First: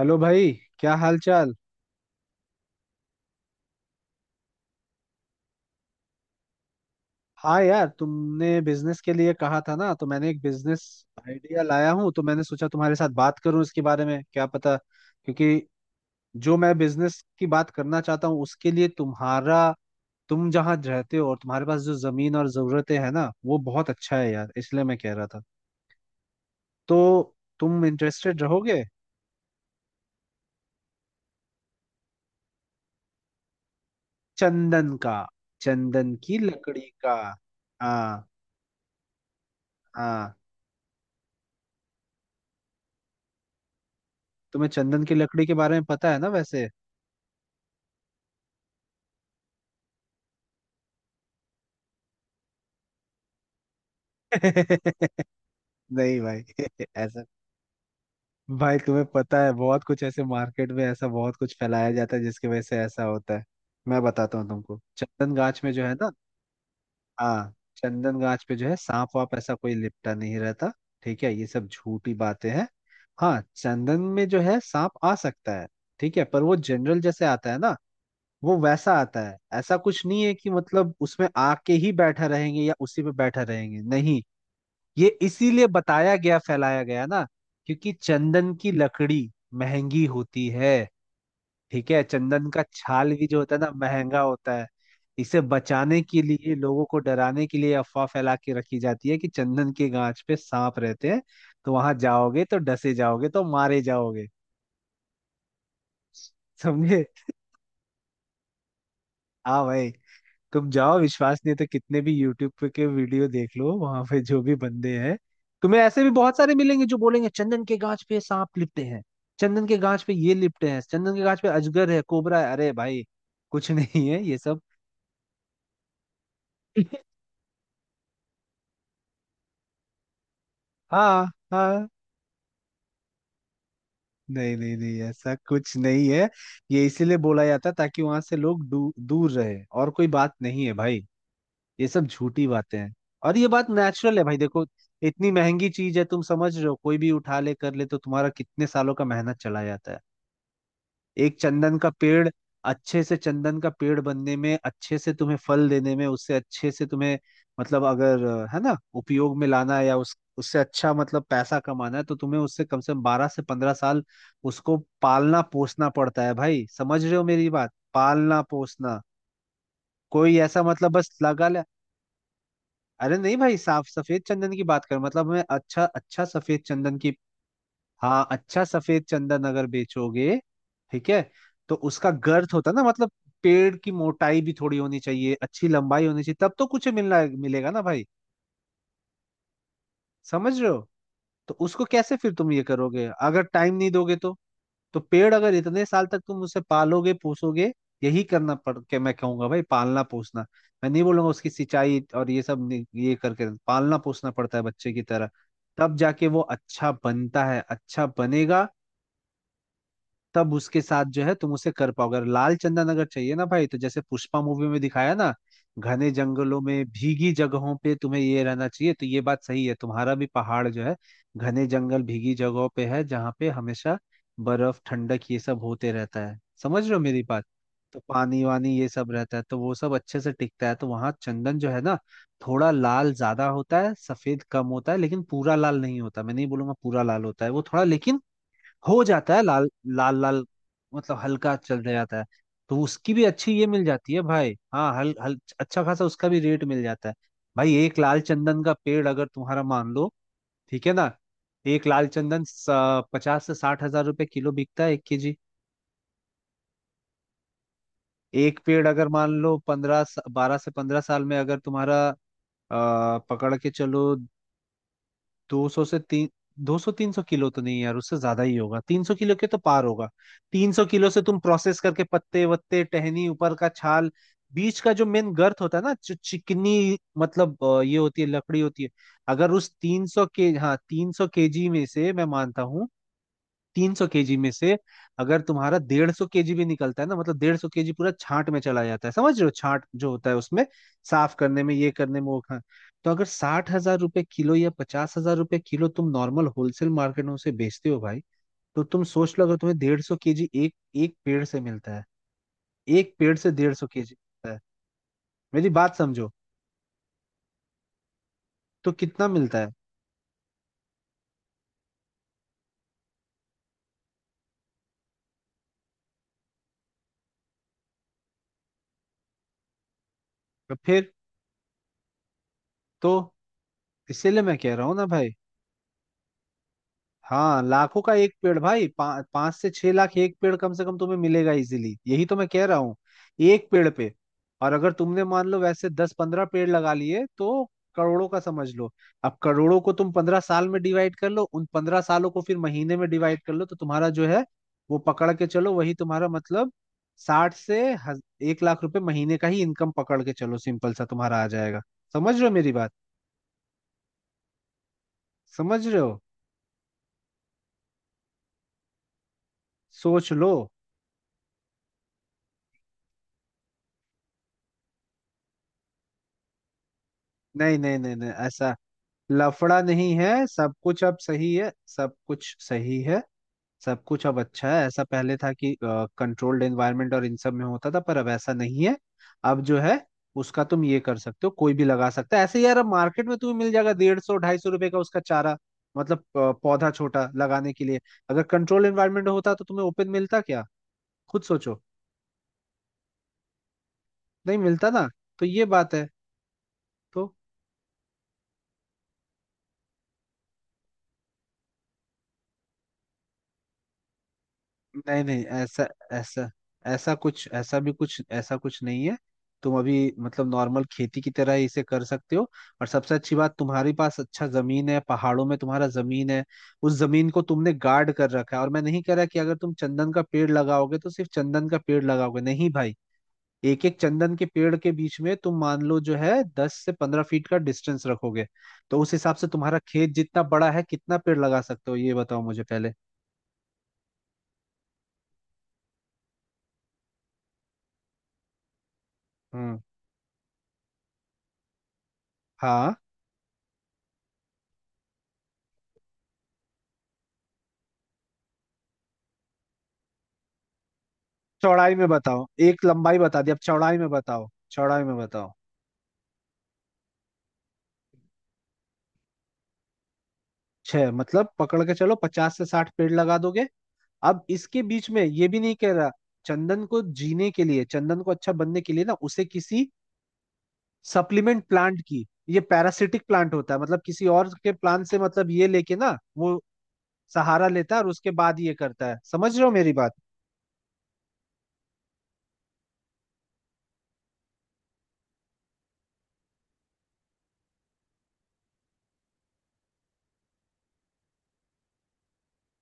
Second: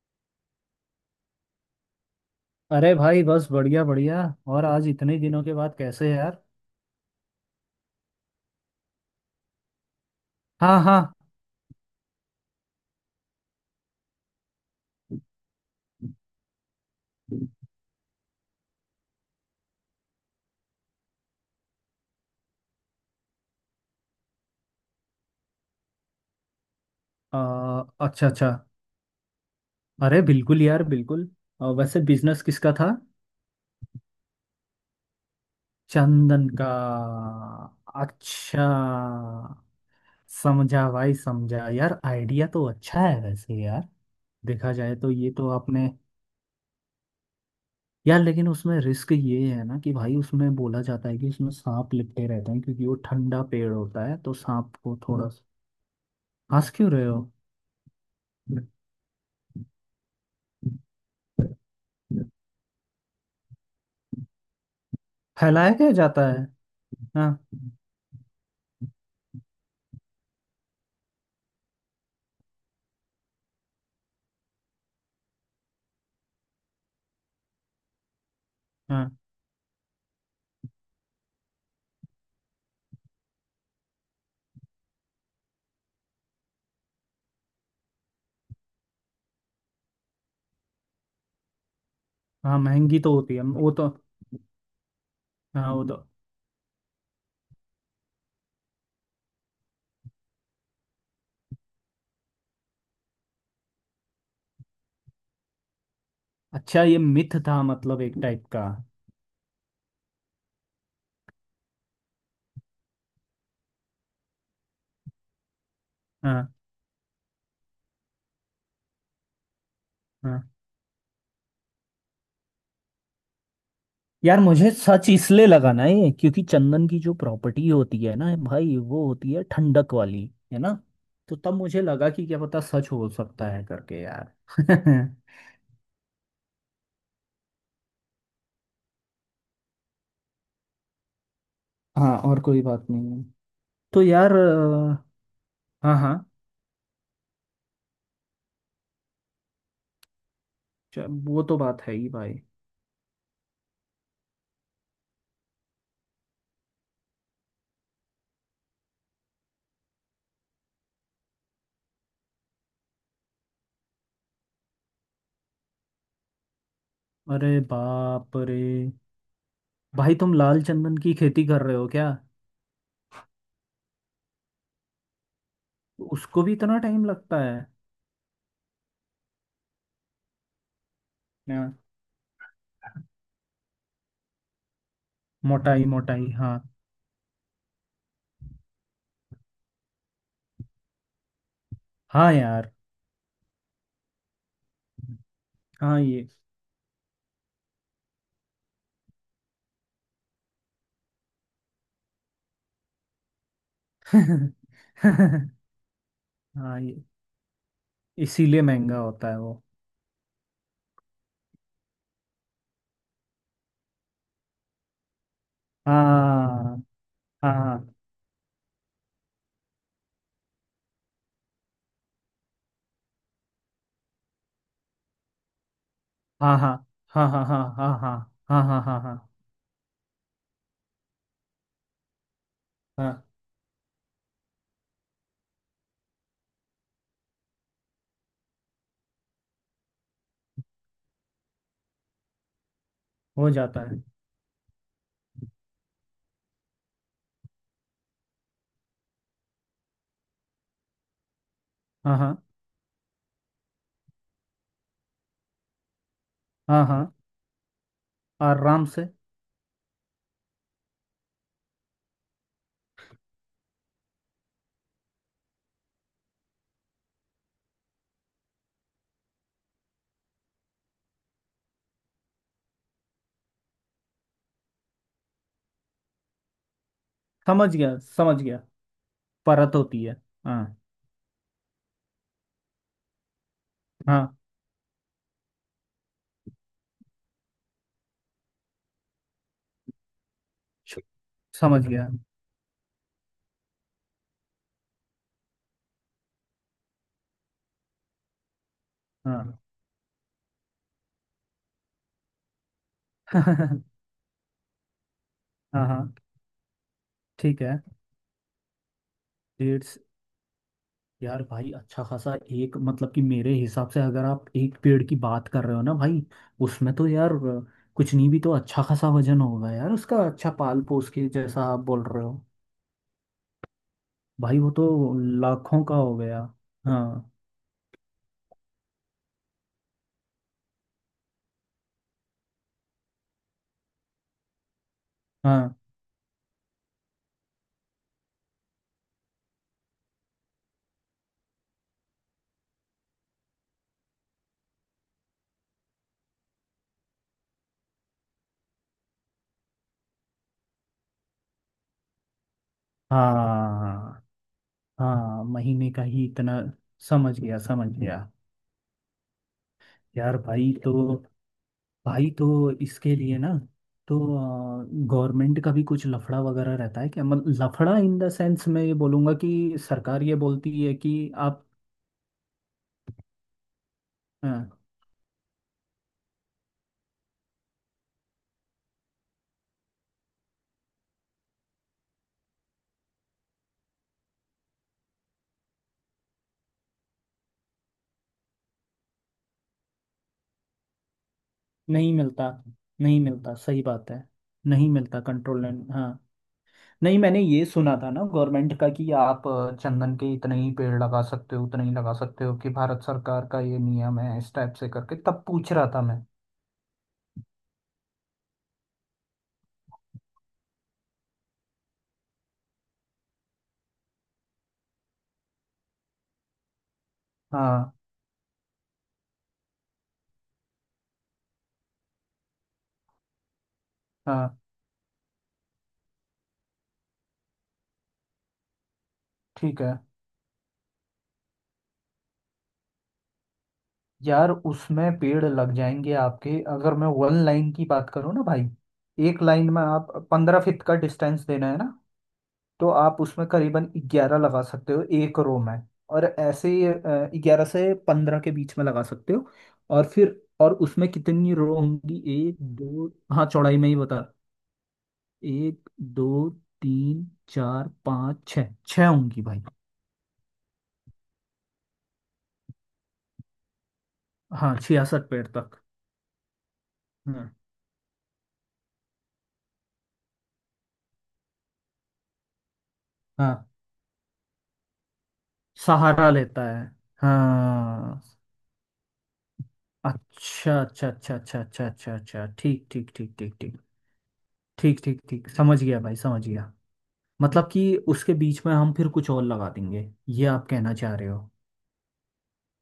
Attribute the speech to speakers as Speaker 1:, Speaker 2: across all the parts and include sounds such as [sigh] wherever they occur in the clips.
Speaker 1: Hello भाई। क्या हाल चाल।
Speaker 2: अरे भाई, बस बढ़िया बढ़िया। और आज इतने दिनों के बाद कैसे है यार।
Speaker 1: हाँ यार, तुमने बिजनेस के लिए कहा था ना तो मैंने एक
Speaker 2: हाँ
Speaker 1: बिजनेस
Speaker 2: हाँ।
Speaker 1: आइडिया लाया हूँ। तो मैंने सोचा तुम्हारे साथ बात करूँ इसके बारे में, क्या पता, क्योंकि जो मैं बिजनेस की बात करना चाहता हूँ उसके लिए तुम्हारा, तुम जहाँ रहते हो और तुम्हारे पास जो जमीन और जरूरतें हैं ना, वो बहुत अच्छा है यार, इसलिए मैं कह रहा था। तो तुम
Speaker 2: अच्छा
Speaker 1: इंटरेस्टेड
Speaker 2: अच्छा।
Speaker 1: रहोगे?
Speaker 2: अरे बिल्कुल यार, बिल्कुल। वैसे बिजनेस किसका था।
Speaker 1: चंदन का। चंदन की
Speaker 2: चंदन का।
Speaker 1: लकड़ी का। हाँ।
Speaker 2: अच्छा।
Speaker 1: हाँ,
Speaker 2: समझा भाई समझा, यार आइडिया तो अच्छा है वैसे। यार
Speaker 1: तुम्हें
Speaker 2: देखा जाए
Speaker 1: चंदन
Speaker 2: तो
Speaker 1: की
Speaker 2: ये
Speaker 1: लकड़ी
Speaker 2: तो
Speaker 1: के बारे में
Speaker 2: आपने।
Speaker 1: पता है ना वैसे।
Speaker 2: यार लेकिन उसमें रिस्क ये है ना कि भाई, उसमें बोला जाता है कि उसमें सांप लिपटे रहते हैं क्योंकि वो ठंडा पेड़ होता है तो सांप को
Speaker 1: [laughs]
Speaker 2: थोड़ा।
Speaker 1: नहीं भाई
Speaker 2: हंस
Speaker 1: [laughs]
Speaker 2: क्यों रहे हो।
Speaker 1: ऐसा। भाई, तुम्हें पता है, बहुत कुछ ऐसे मार्केट में ऐसा बहुत कुछ फैलाया जाता है जिसकी वजह से ऐसा होता है। मैं बताता हूँ तुमको, चंदन गाछ
Speaker 2: फैलाया
Speaker 1: में जो
Speaker 2: क्या
Speaker 1: है ना,
Speaker 2: जाता है। हाँ
Speaker 1: हाँ, चंदन गाछ पे जो है, सांप वाप ऐसा कोई लिपटा नहीं रहता। ठीक है, ये सब झूठी बातें हैं। हाँ, चंदन में जो है सांप आ सकता है, ठीक है, पर वो जनरल जैसे आता है ना, वो वैसा
Speaker 2: हाँ।
Speaker 1: आता है, ऐसा कुछ नहीं है कि मतलब उसमें आके ही बैठा रहेंगे या उसी पे बैठा रहेंगे, नहीं। ये इसीलिए बताया गया, फैलाया गया ना, क्योंकि चंदन की लकड़ी महंगी होती है। ठीक है, चंदन
Speaker 2: हाँ
Speaker 1: का
Speaker 2: महंगी
Speaker 1: छाल
Speaker 2: तो
Speaker 1: भी
Speaker 2: होती
Speaker 1: जो
Speaker 2: है
Speaker 1: होता है ना
Speaker 2: वो तो।
Speaker 1: महंगा होता है। इसे
Speaker 2: हाँ वो तो।
Speaker 1: बचाने के लिए, लोगों को डराने के लिए अफवाह फैला के रखी जाती है कि चंदन के गांच पे सांप रहते हैं, तो वहां जाओगे तो डसे जाओगे तो मारे जाओगे।
Speaker 2: अच्छा, ये
Speaker 1: समझे।
Speaker 2: मिथ था मतलब, एक टाइप का।
Speaker 1: हाँ भाई। तुम जाओ, विश्वास नहीं है तो कितने भी यूट्यूब पे के वीडियो देख लो, वहां पे जो भी बंदे हैं तुम्हें ऐसे भी बहुत
Speaker 2: हाँ
Speaker 1: सारे मिलेंगे जो बोलेंगे चंदन के गाछ पे सांप लिपटे हैं, चंदन के गाछ पे ये
Speaker 2: हाँ।
Speaker 1: लिपटे हैं, चंदन के गाछ पे अजगर है कोबरा है। अरे भाई, कुछ [laughs] नहीं है ये
Speaker 2: यार
Speaker 1: सब।
Speaker 2: मुझे सच इसलिए लगा ना ये क्योंकि चंदन की जो प्रॉपर्टी होती है ना भाई, वो होती है ठंडक वाली। है ना।
Speaker 1: हाँ
Speaker 2: तो तब मुझे
Speaker 1: हाँ।
Speaker 2: लगा कि क्या पता सच हो सकता है करके यार।
Speaker 1: नहीं नहीं नहीं, ऐसा
Speaker 2: [laughs]
Speaker 1: कुछ नहीं है। ये इसीलिए बोला जाता है ताकि वहां से लोग दूर रहे, और कोई बात नहीं है भाई। ये सब
Speaker 2: हाँ, और
Speaker 1: झूठी
Speaker 2: कोई
Speaker 1: बातें
Speaker 2: बात
Speaker 1: हैं।
Speaker 2: नहीं है।
Speaker 1: और ये बात
Speaker 2: तो
Speaker 1: नेचुरल है
Speaker 2: यार
Speaker 1: भाई, देखो, इतनी महंगी
Speaker 2: हाँ
Speaker 1: चीज है,
Speaker 2: हाँ।
Speaker 1: तुम समझ रहे हो, कोई भी उठा ले कर ले तो तुम्हारा कितने सालों का मेहनत चला जाता है। एक
Speaker 2: वो तो
Speaker 1: चंदन
Speaker 2: बात
Speaker 1: का
Speaker 2: है ही
Speaker 1: पेड़,
Speaker 2: भाई।
Speaker 1: अच्छे से चंदन का पेड़ बनने में, अच्छे से तुम्हें फल देने में, उससे अच्छे से तुम्हें, मतलब अगर, है ना, उपयोग में लाना है या उस उससे अच्छा मतलब पैसा कमाना है तो तुम्हें उससे कम से कम 12 से 15 साल उसको पालना पोसना पड़ता है भाई, समझ रहे हो मेरी
Speaker 2: अरे
Speaker 1: बात,
Speaker 2: बाप
Speaker 1: पालना
Speaker 2: रे।
Speaker 1: पोसना।
Speaker 2: भाई तुम
Speaker 1: कोई ऐसा
Speaker 2: लाल
Speaker 1: मतलब
Speaker 2: चंदन की
Speaker 1: बस
Speaker 2: खेती
Speaker 1: लगा ले।
Speaker 2: कर रहे हो क्या।
Speaker 1: अरे नहीं भाई, साफ सफेद चंदन की बात कर, मतलब मैं अच्छा अच्छा
Speaker 2: उसको भी
Speaker 1: सफेद
Speaker 2: इतना
Speaker 1: चंदन
Speaker 2: टाइम
Speaker 1: की।
Speaker 2: लगता है।
Speaker 1: हाँ, अच्छा सफेद चंदन अगर बेचोगे, ठीक है,
Speaker 2: हाँ,
Speaker 1: तो उसका गर्थ होता है ना, मतलब पेड़ की मोटाई भी थोड़ी होनी चाहिए, अच्छी
Speaker 2: मोटाई
Speaker 1: लंबाई होनी
Speaker 2: मोटाई
Speaker 1: चाहिए
Speaker 2: हाँ।
Speaker 1: तब तो कुछ मिलना मिलेगा ना भाई, समझ रहे हो। तो उसको कैसे
Speaker 2: हाँ
Speaker 1: फिर तुम ये
Speaker 2: यार।
Speaker 1: करोगे अगर टाइम नहीं दोगे तो। तो पेड़ अगर इतने
Speaker 2: हाँ
Speaker 1: साल तक
Speaker 2: ये
Speaker 1: तुम उसे पालोगे पोसोगे, यही करना पड़ के मैं कहूंगा भाई, पालना पोसना। मैं नहीं बोलूंगा उसकी सिंचाई और ये सब नहीं- ये करके पालना पोसना पड़ता है
Speaker 2: [laughs]
Speaker 1: बच्चे की तरह।
Speaker 2: हाँ,
Speaker 1: तब जाके वो अच्छा
Speaker 2: ये
Speaker 1: बनता है, अच्छा
Speaker 2: इसीलिए
Speaker 1: बनेगा।
Speaker 2: महंगा होता है वो।
Speaker 1: तब उसके साथ जो है तुम उसे कर पाओगे। अगर लाल चंदन अगर चाहिए ना भाई तो जैसे पुष्पा मूवी में दिखाया ना, घने जंगलों
Speaker 2: हाँ
Speaker 1: में भीगी जगहों
Speaker 2: हाँ
Speaker 1: पे तुम्हें ये रहना चाहिए, तो ये बात सही है, तुम्हारा भी पहाड़ जो है, घने जंगल भीगी जगहों पे है जहाँ पे हमेशा बर्फ ठंडक ये सब होते रहता है,
Speaker 2: हाँ हाँ
Speaker 1: समझ रहे हो मेरी
Speaker 2: हाँ
Speaker 1: बात।
Speaker 2: हाँ हाँ हाँ
Speaker 1: तो
Speaker 2: हाँ
Speaker 1: पानी वानी
Speaker 2: हाँ हाँ
Speaker 1: ये
Speaker 2: हाँ
Speaker 1: सब
Speaker 2: हाँ
Speaker 1: रहता है तो वो सब अच्छे से टिकता है, तो वहाँ चंदन जो है ना, थोड़ा लाल
Speaker 2: हाँ।
Speaker 1: ज्यादा होता है, सफेद कम होता है, लेकिन पूरा लाल नहीं होता, मैं नहीं बोलूंगा पूरा लाल होता है वो थोड़ा, लेकिन हो जाता है लाल, लाल लाल, मतलब हल्का चल जाता है, तो उसकी भी
Speaker 2: हो
Speaker 1: अच्छी ये
Speaker 2: जाता
Speaker 1: मिल
Speaker 2: है।
Speaker 1: जाती है भाई, हाँ, हल हल अच्छा खासा उसका भी रेट मिल जाता है। भाई एक लाल चंदन का पेड़ अगर तुम्हारा मान लो, ठीक है ना, एक लाल
Speaker 2: हाँ हाँ
Speaker 1: चंदन 50,000 से 60,000 रुपए किलो बिकता है, 1 केजी।
Speaker 2: हाँ हाँ।
Speaker 1: एक
Speaker 2: आराम
Speaker 1: पेड़ अगर
Speaker 2: से।
Speaker 1: मान लो 15, 12 से 15 साल में अगर तुम्हारा पकड़ के चलो, 200 से 300, 200, 300 किलो तो नहीं यार, उससे ज्यादा ही होगा, 300 किलो के तो पार होगा। 300 किलो से तुम प्रोसेस करके पत्ते वत्ते टहनी ऊपर का छाल, बीच का जो मेन गर्थ होता है ना, जो चिकनी मतलब
Speaker 2: समझ
Speaker 1: ये
Speaker 2: गया
Speaker 1: होती है,
Speaker 2: समझ
Speaker 1: लकड़ी
Speaker 2: गया।
Speaker 1: होती है। अगर उस
Speaker 2: परत होती
Speaker 1: तीन
Speaker 2: है।
Speaker 1: सौ के
Speaker 2: हाँ
Speaker 1: हाँ, 300 केजी में से मैं मानता हूँ, 300 केजी
Speaker 2: हाँ।
Speaker 1: में से अगर तुम्हारा 150 केजी भी निकलता है ना, मतलब 150 केजी पूरा छांट में चला जाता है, समझ रहे हो, छांट जो होता है उसमें
Speaker 2: छु-
Speaker 1: साफ करने में
Speaker 2: समझ
Speaker 1: ये
Speaker 2: गया।
Speaker 1: करने में वो। तो अगर 60,000 रुपए किलो या 50,000 रुपए किलो तुम नॉर्मल होलसेल मार्केट में उसे बेचते हो भाई, तो तुम सोच लो अगर
Speaker 2: हाँ।
Speaker 1: तुम्हें 150 केजी एक एक पेड़ से मिलता है, एक पेड़ से डेढ़ सौ
Speaker 2: [laughs]
Speaker 1: केजी मिलता है, मेरी
Speaker 2: हाँ
Speaker 1: बात
Speaker 2: हाँ,
Speaker 1: समझो,
Speaker 2: ठीक है।
Speaker 1: तो कितना मिलता है?
Speaker 2: डेढ़। यार भाई अच्छा खासा एक, मतलब कि मेरे हिसाब से अगर आप एक पेड़ की बात कर रहे हो ना भाई, उसमें तो यार कुछ नहीं भी तो अच्छा खासा वजन होगा यार उसका, अच्छा
Speaker 1: तो
Speaker 2: पाल पोस
Speaker 1: फिर,
Speaker 2: के जैसा आप बोल रहे हो।
Speaker 1: तो इसीलिए मैं
Speaker 2: भाई वो
Speaker 1: कह
Speaker 2: तो
Speaker 1: रहा हूँ ना भाई,
Speaker 2: लाखों का हो गया। हाँ
Speaker 1: हाँ लाखों का एक पेड़ भाई, 5 से 6 लाख एक पेड़ कम से कम तुम्हें मिलेगा इजीली, यही तो मैं कह रहा हूँ, एक पेड़ पे। और अगर तुमने मान लो
Speaker 2: हाँ
Speaker 1: वैसे 10-15 पेड़ लगा लिए तो करोड़ों का समझ लो। अब करोड़ों को तुम 15 साल में डिवाइड कर लो, उन 15 सालों को फिर महीने में डिवाइड कर लो तो तुम्हारा जो है वो पकड़ के चलो, वही तुम्हारा मतलब साठ से हज- 1 लाख रुपए महीने का ही इनकम, पकड़ के चलो सिंपल सा तुम्हारा आ जाएगा, समझ रहे हो मेरी बात,
Speaker 2: हाँ हाँ। हाँ,
Speaker 1: समझ
Speaker 2: महीने
Speaker 1: रहे
Speaker 2: का
Speaker 1: हो,
Speaker 2: ही इतना। समझ गया समझ गया।
Speaker 1: सोच
Speaker 2: यार
Speaker 1: लो।
Speaker 2: भाई, तो भाई तो इसके लिए ना, तो गवर्नमेंट का भी कुछ लफड़ा वगैरह रहता है क्या, मतलब
Speaker 1: नहीं
Speaker 2: लफड़ा
Speaker 1: नहीं नहीं
Speaker 2: इन द
Speaker 1: नहीं,
Speaker 2: सेंस
Speaker 1: ऐसा
Speaker 2: मैं ये बोलूँगा कि
Speaker 1: लफड़ा नहीं
Speaker 2: सरकार ये
Speaker 1: है, सब
Speaker 2: बोलती है
Speaker 1: कुछ अब
Speaker 2: कि
Speaker 1: सही
Speaker 2: आप।
Speaker 1: है, सब कुछ सही है, सब कुछ अब
Speaker 2: हाँ।
Speaker 1: अच्छा है। ऐसा पहले था कि कंट्रोल्ड एनवायरनमेंट और इन सब में होता था पर अब ऐसा नहीं है। अब जो है उसका तुम ये कर सकते हो, कोई भी लगा सकता है ऐसे यार, अब मार्केट में तुम्हें मिल जाएगा 150-250 रुपए का उसका चारा, मतलब पौधा छोटा लगाने के लिए। अगर कंट्रोल एनवायरनमेंट होता तो तुम्हें ओपन मिलता क्या, खुद सोचो,
Speaker 2: नहीं मिलता। नहीं मिलता, सही बात है।
Speaker 1: नहीं मिलता
Speaker 2: नहीं
Speaker 1: ना,
Speaker 2: मिलता
Speaker 1: तो
Speaker 2: कंट्रोल
Speaker 1: ये
Speaker 2: लाइन,
Speaker 1: बात है।
Speaker 2: हाँ। नहीं,
Speaker 1: तो
Speaker 2: मैंने ये सुना था ना गवर्नमेंट का कि आप चंदन के इतने ही पेड़ लगा सकते हो, उतने ही लगा सकते हो, कि भारत सरकार का ये नियम है इस टाइप से करके,
Speaker 1: नहीं
Speaker 2: तब
Speaker 1: नहीं,
Speaker 2: पूछ
Speaker 1: ऐसा
Speaker 2: रहा था मैं।
Speaker 1: ऐसा ऐसा कुछ, ऐसा भी कुछ, ऐसा कुछ नहीं है, तुम अभी मतलब नॉर्मल खेती की तरह ही इसे कर सकते हो। और सबसे अच्छी बात, तुम्हारे पास अच्छा जमीन है, पहाड़ों में तुम्हारा जमीन है, उस जमीन को तुमने
Speaker 2: हाँ
Speaker 1: गार्ड कर रखा है, और मैं नहीं कह रहा कि अगर तुम चंदन का पेड़ लगाओगे तो सिर्फ चंदन का पेड़ लगाओगे, नहीं भाई। एक एक चंदन के
Speaker 2: हाँ,
Speaker 1: पेड़ के बीच में तुम मान लो जो है, 10 से 15 फीट का डिस्टेंस रखोगे, तो उस हिसाब से तुम्हारा
Speaker 2: ठीक है।
Speaker 1: खेत जितना बड़ा है कितना पेड़ लगा सकते हो ये बताओ मुझे पहले।
Speaker 2: यार उसमें पेड़ लग जाएंगे आपके, अगर मैं वन लाइन की बात करूँ ना भाई। एक लाइन
Speaker 1: हम्म।
Speaker 2: में आप 15 फीट का डिस्टेंस देना है ना, तो
Speaker 1: हाँ,
Speaker 2: आप उसमें करीबन 11 लगा सकते हो एक रो में। और ऐसे ही 11 से 15 के बीच में लगा सकते हो। और फिर और उसमें कितनी रो
Speaker 1: चौड़ाई में
Speaker 2: होंगी।
Speaker 1: बताओ,
Speaker 2: एक
Speaker 1: एक
Speaker 2: दो।
Speaker 1: लंबाई बता
Speaker 2: हाँ
Speaker 1: दी, अब
Speaker 2: चौड़ाई में ही
Speaker 1: चौड़ाई में
Speaker 2: बता।
Speaker 1: बताओ, चौड़ाई में बताओ।
Speaker 2: एक, दो, तीन, चार, पाँच, छः, छः होंगी भाई।
Speaker 1: छह मतलब पकड़ के चलो 50 से 60 पेड़ लगा दोगे, अब
Speaker 2: हाँ
Speaker 1: इसके बीच में
Speaker 2: 66 पेड़
Speaker 1: ये भी नहीं
Speaker 2: तक।
Speaker 1: कह रहा, चंदन को जीने
Speaker 2: हाँ
Speaker 1: के लिए, चंदन को अच्छा बनने के लिए ना, उसे किसी सप्लीमेंट प्लांट की, ये पैरासिटिक प्लांट
Speaker 2: हाँ,
Speaker 1: होता है, मतलब किसी और के प्लांट से, मतलब ये लेके ना
Speaker 2: सहारा
Speaker 1: वो
Speaker 2: लेता है।
Speaker 1: सहारा लेता है और
Speaker 2: हाँ।
Speaker 1: उसके बाद ये करता है, समझ रहे हो मेरी बात।
Speaker 2: अच्छा अच्छा अच्छा अच्छा अच्छा अच्छा अच्छा, ठीक ठीक ठीक ठीक ठीक ठीक ठीक ठीक। समझ गया भाई समझ गया। मतलब कि उसके बीच में हम फिर कुछ और लगा देंगे, ये आप कहना चाह रहे हो।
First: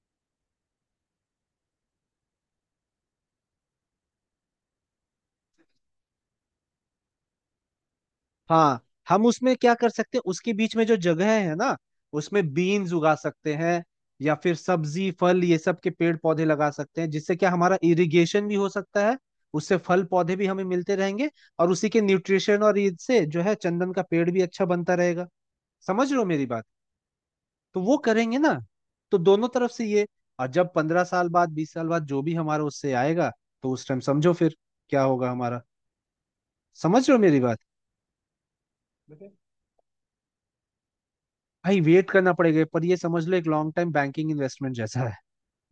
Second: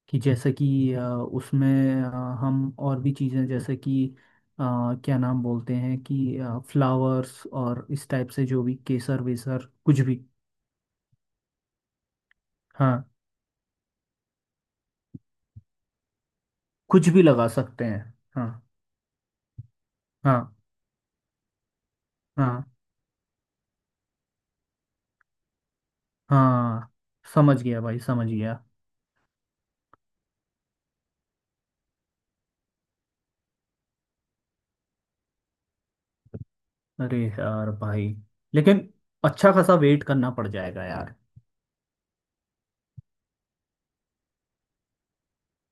Speaker 2: कि जैसे कि उसमें हम और भी चीज़ें जैसे कि अ, क्या नाम बोलते हैं, कि फ्लावर्स और इस टाइप से जो भी
Speaker 1: हाँ,
Speaker 2: केसर
Speaker 1: हम उसमें
Speaker 2: वेसर
Speaker 1: क्या कर
Speaker 2: कुछ भी।
Speaker 1: सकते हैं, उसके बीच में जो जगह है ना उसमें बीन्स
Speaker 2: हाँ,
Speaker 1: उगा सकते हैं, या फिर सब्जी फल ये सब के पेड़ पौधे लगा सकते
Speaker 2: कुछ
Speaker 1: हैं
Speaker 2: भी
Speaker 1: जिससे
Speaker 2: लगा
Speaker 1: क्या हमारा
Speaker 2: सकते हैं।
Speaker 1: इरिगेशन
Speaker 2: हाँ
Speaker 1: भी हो सकता है। उससे फल पौधे भी
Speaker 2: हाँ
Speaker 1: हमें मिलते रहेंगे, और उसी के न्यूट्रिशन
Speaker 2: हाँ
Speaker 1: और इससे जो है चंदन का पेड़ भी अच्छा बनता रहेगा, समझ रहे हो मेरी बात।
Speaker 2: हाँ। समझ
Speaker 1: तो
Speaker 2: गया
Speaker 1: वो
Speaker 2: भाई समझ
Speaker 1: करेंगे ना,
Speaker 2: गया।
Speaker 1: तो दोनों तरफ से ये। और जब 15 साल बाद 20 साल बाद जो भी हमारा उससे आएगा, तो उस टाइम समझो फिर क्या होगा हमारा, समझ रहे हो
Speaker 2: अरे
Speaker 1: मेरी बात।
Speaker 2: यार भाई, लेकिन अच्छा खासा वेट करना पड़ जाएगा यार।
Speaker 1: भाई वेट करना पड़ेगा पर ये समझ लो एक लॉन्ग टाइम बैंकिंग इन्वेस्टमेंट जैसा है,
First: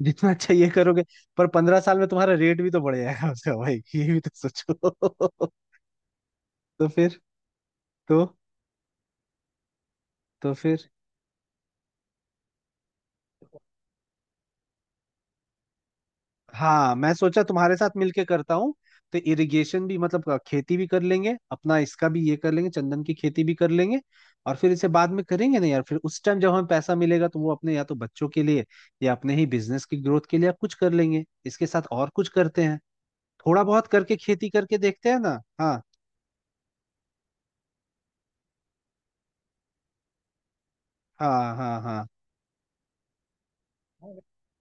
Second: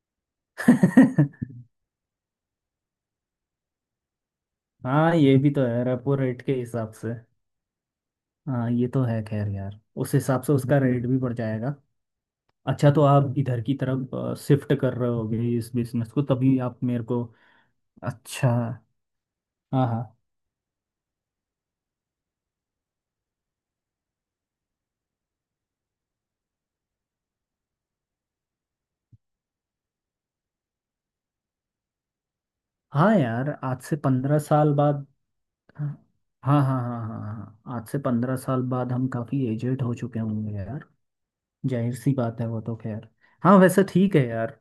Speaker 1: जितना अच्छा ये करोगे। पर पंद्रह
Speaker 2: [laughs]
Speaker 1: साल में तुम्हारा रेट भी तो बढ़ जाएगा उसका भाई, ये भी तो
Speaker 2: हाँ ये
Speaker 1: सोचो [laughs]
Speaker 2: भी तो है, रेपो रेट के
Speaker 1: तो
Speaker 2: हिसाब से।
Speaker 1: फिर, तो
Speaker 2: हाँ ये तो है खैर, यार उस हिसाब
Speaker 1: तो
Speaker 2: से उसका
Speaker 1: फिर,
Speaker 2: रेट भी बढ़ जाएगा। अच्छा, तो आप इधर की तरफ शिफ्ट कर रहे होगे इस बिजनेस को, तभी आप
Speaker 1: हाँ,
Speaker 2: मेरे
Speaker 1: मैं
Speaker 2: को।
Speaker 1: सोचा तुम्हारे साथ मिलके
Speaker 2: अच्छा।
Speaker 1: करता हूँ। तो इरिगेशन
Speaker 2: हाँ
Speaker 1: भी
Speaker 2: हाँ
Speaker 1: मतलब खेती भी कर लेंगे अपना, इसका भी ये कर लेंगे, चंदन की खेती भी कर लेंगे। और फिर इसे बाद में करेंगे ना यार, फिर उस टाइम जब हमें पैसा मिलेगा तो वो अपने या तो बच्चों के लिए या अपने ही बिजनेस की ग्रोथ के लिए आप कुछ कर लेंगे इसके साथ, और कुछ करते हैं,
Speaker 2: हाँ। यार
Speaker 1: थोड़ा
Speaker 2: आज
Speaker 1: बहुत
Speaker 2: से
Speaker 1: करके
Speaker 2: पंद्रह
Speaker 1: खेती
Speaker 2: साल
Speaker 1: करके
Speaker 2: बाद।
Speaker 1: देखते हैं ना। हाँ
Speaker 2: हाँ हाँ हाँ हाँ हाँ। हाँ, आज से 15 साल बाद हम काफ़ी एजेड हो चुके होंगे यार।
Speaker 1: हाँ हाँ
Speaker 2: जाहिर
Speaker 1: हाँ
Speaker 2: सी बात है वो तो खैर। हाँ वैसे ठीक है यार।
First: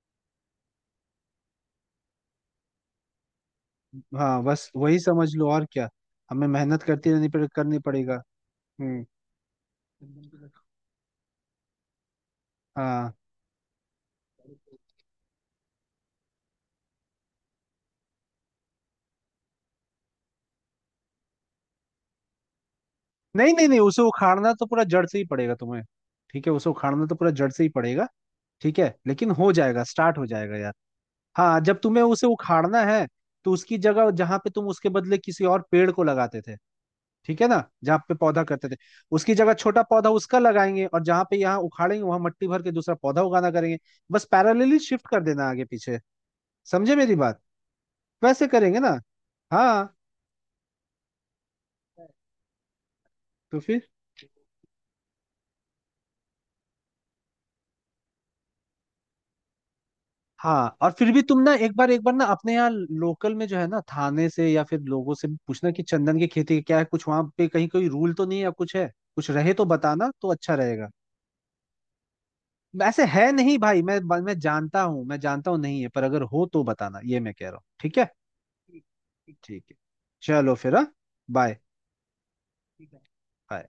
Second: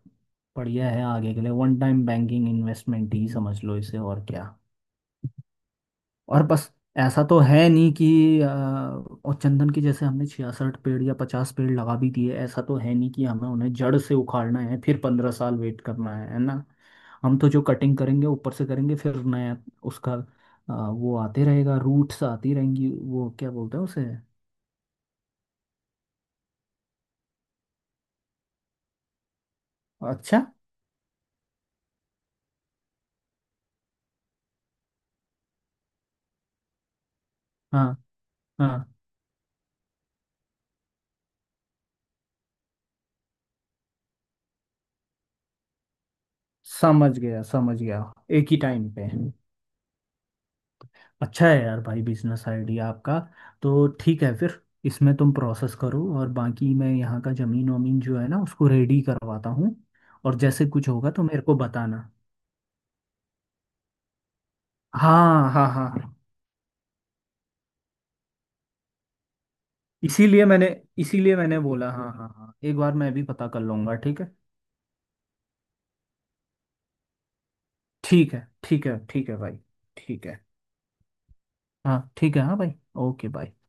Speaker 2: बढ़िया है आगे के लिए, वन टाइम बैंकिंग इन्वेस्टमेंट ही समझ लो इसे और
Speaker 1: हाँ,
Speaker 2: क्या।
Speaker 1: बस वही समझ लो और क्या,
Speaker 2: और
Speaker 1: हमें
Speaker 2: बस,
Speaker 1: मेहनत करती
Speaker 2: ऐसा
Speaker 1: रहनी
Speaker 2: तो
Speaker 1: पड़े,
Speaker 2: है
Speaker 1: करनी
Speaker 2: नहीं
Speaker 1: पड़ेगा।
Speaker 2: कि
Speaker 1: हम्म।
Speaker 2: और चंदन की जैसे हमने 66 पेड़ या 50 पेड़ लगा भी दिए, ऐसा तो है नहीं
Speaker 1: हाँ,
Speaker 2: कि हमें उन्हें जड़ से उखाड़ना है फिर 15 साल वेट करना है ना। हम तो जो कटिंग करेंगे ऊपर से करेंगे, फिर नया उसका वो आते रहेगा, रूट्स आती रहेंगी, वो क्या
Speaker 1: नहीं नहीं
Speaker 2: बोलते
Speaker 1: नहीं,
Speaker 2: हैं
Speaker 1: उसे
Speaker 2: उसे।
Speaker 1: उखाड़ना तो पूरा जड़ से ही पड़ेगा तुम्हें, ठीक है, उसे उखाड़ना तो पूरा जड़ से ही पड़ेगा, ठीक है लेकिन हो जाएगा, स्टार्ट हो
Speaker 2: अच्छा।
Speaker 1: जाएगा यार। हाँ, जब तुम्हें उसे उखाड़ना है तो उसकी जगह जहां पे तुम उसके बदले किसी और पेड़ को लगाते थे, ठीक है ना,
Speaker 2: हाँ
Speaker 1: जहाँ पे पौधा करते थे
Speaker 2: हाँ,
Speaker 1: उसकी जगह छोटा पौधा उसका लगाएंगे, और जहाँ पे यहाँ उखाड़ेंगे वहां मट्टी भर के दूसरा पौधा उगाना करेंगे, बस पैरेलली शिफ्ट कर देना आगे पीछे, समझे मेरी
Speaker 2: समझ
Speaker 1: बात,
Speaker 2: गया समझ गया।
Speaker 1: वैसे
Speaker 2: एक ही
Speaker 1: करेंगे
Speaker 2: टाइम
Speaker 1: ना।
Speaker 2: पे।
Speaker 1: हाँ,
Speaker 2: अच्छा है यार भाई, बिजनेस आइडिया आपका।
Speaker 1: तो फिर,
Speaker 2: तो ठीक है फिर, इसमें तुम प्रोसेस करो और बाकी मैं यहाँ का जमीन वमीन जो है ना उसको रेडी करवाता हूँ। और जैसे
Speaker 1: हाँ,
Speaker 2: कुछ
Speaker 1: और फिर
Speaker 2: होगा
Speaker 1: भी
Speaker 2: तो
Speaker 1: तुम
Speaker 2: मेरे
Speaker 1: ना
Speaker 2: को
Speaker 1: एक
Speaker 2: बताना।
Speaker 1: बार ना अपने यहाँ लोकल में जो है ना थाने से या फिर लोगों से भी
Speaker 2: हाँ हाँ
Speaker 1: पूछना
Speaker 2: हाँ
Speaker 1: कि
Speaker 2: हाँ।
Speaker 1: चंदन की खेती का क्या है, कुछ वहां पे कहीं कोई रूल तो नहीं है या कुछ है, कुछ रहे तो बताना तो
Speaker 2: इसीलिए
Speaker 1: अच्छा
Speaker 2: मैंने
Speaker 1: रहेगा।
Speaker 2: इसीलिए मैंने बोला, हाँ हाँ हाँ, एक बार
Speaker 1: ऐसे
Speaker 2: मैं भी
Speaker 1: है
Speaker 2: पता
Speaker 1: नहीं
Speaker 2: कर
Speaker 1: भाई,
Speaker 2: लूँगा,
Speaker 1: मैं
Speaker 2: ठीक है।
Speaker 1: मैं जानता हूँ, मैं जानता हूँ नहीं है, पर अगर हो तो बताना ये मैं कह रहा हूँ, ठीक है।
Speaker 2: ठीक है ठीक है ठीक
Speaker 1: ठीक,
Speaker 2: है भाई।
Speaker 1: ठीक है।
Speaker 2: ठीक है।
Speaker 1: चलो फिर, हाँ, बाय।
Speaker 2: हाँ ठीक है। हाँ भाई,
Speaker 1: ठीक है,
Speaker 2: ओके बाय।
Speaker 1: बाय।